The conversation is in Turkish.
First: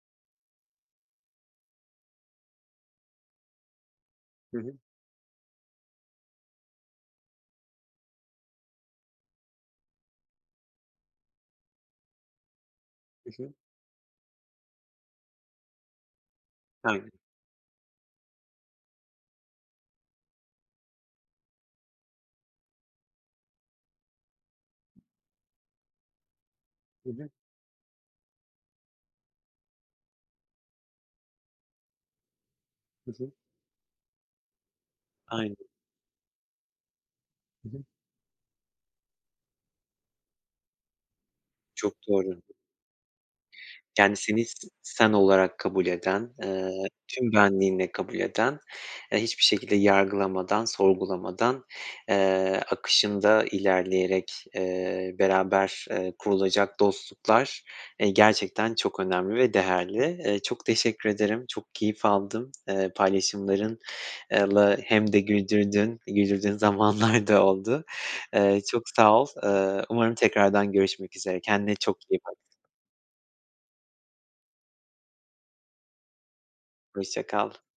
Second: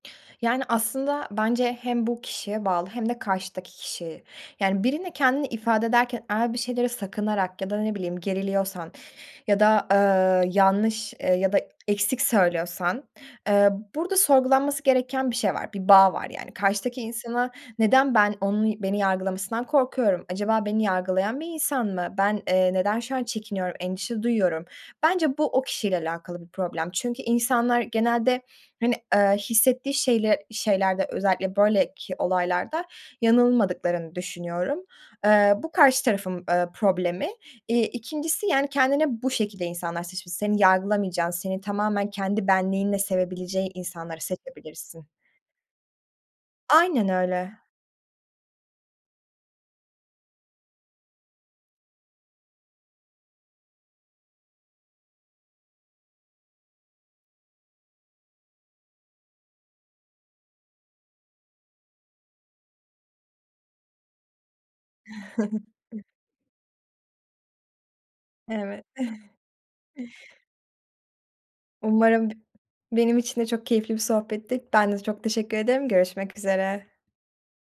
Yani, aslında bence hem bu kişiye bağlı hem de karşıdaki kişiye. Hı hı. Yani, birine kendini ifade ederken eğer bir şeyleri sakınarak ya da ne bileyim geriliyorsan ya da, eee, yanlış, eee, ya da eksik söylüyorsan, Hı hı. eee, burada sorgulanması gereken bir şey var, bir bağ var, yani. Karşıdaki Tabii. insana neden ben, onun beni yargılamasından korkuyorum, acaba beni yargılayan bir insan mı, ben, eee, neden şu an çekiniyorum, endişe duyuyorum? Bence bu o kişiyle alakalı bir problem Hı çünkü hı. insanlar genelde, hani, eee, hissettiği şeyle şeylerde özellikle böyleki olaylarda Hı hı. yanılmadıklarını düşünüyorum. Eee, Aynen. bu karşı tarafın, ııı, problemi. Hı hı. İii, 2'ncisi, yani, kendine bu şekilde insanlar seç s Seni yargılamayacağın, seni Çok tamamen doğru. kendi benliğinle sevebileceği Yani, insanları seni s seçebilirsin. sen olarak kabul eden, eee, Aynen tüm öyle. benliğinle kabul eden, eee, hiçbir şekilde yargılamadan, sorgulamadan, eee, akışında ilerleyerek, eee, beraber, eee, kurulacak dostluklar, eee, gerçekten çok önemli ve değerli. Eee, çok teşekkür ederim, çok keyif aldım, eee, paylaşımların, eee, lı hem de güldürdün, [unintelligible] güldürdüğün zamanlar da oldu. Eee, Evet. çok sağ ol. Iıı, umarım tekrardan görüşmek üzere. Kendine çok iyi Umarım. bak. Benim için de çok keyifli bir sohbetti. Ben de çok teşekkür ederim. Görüşmek üzere. Hoşça kal.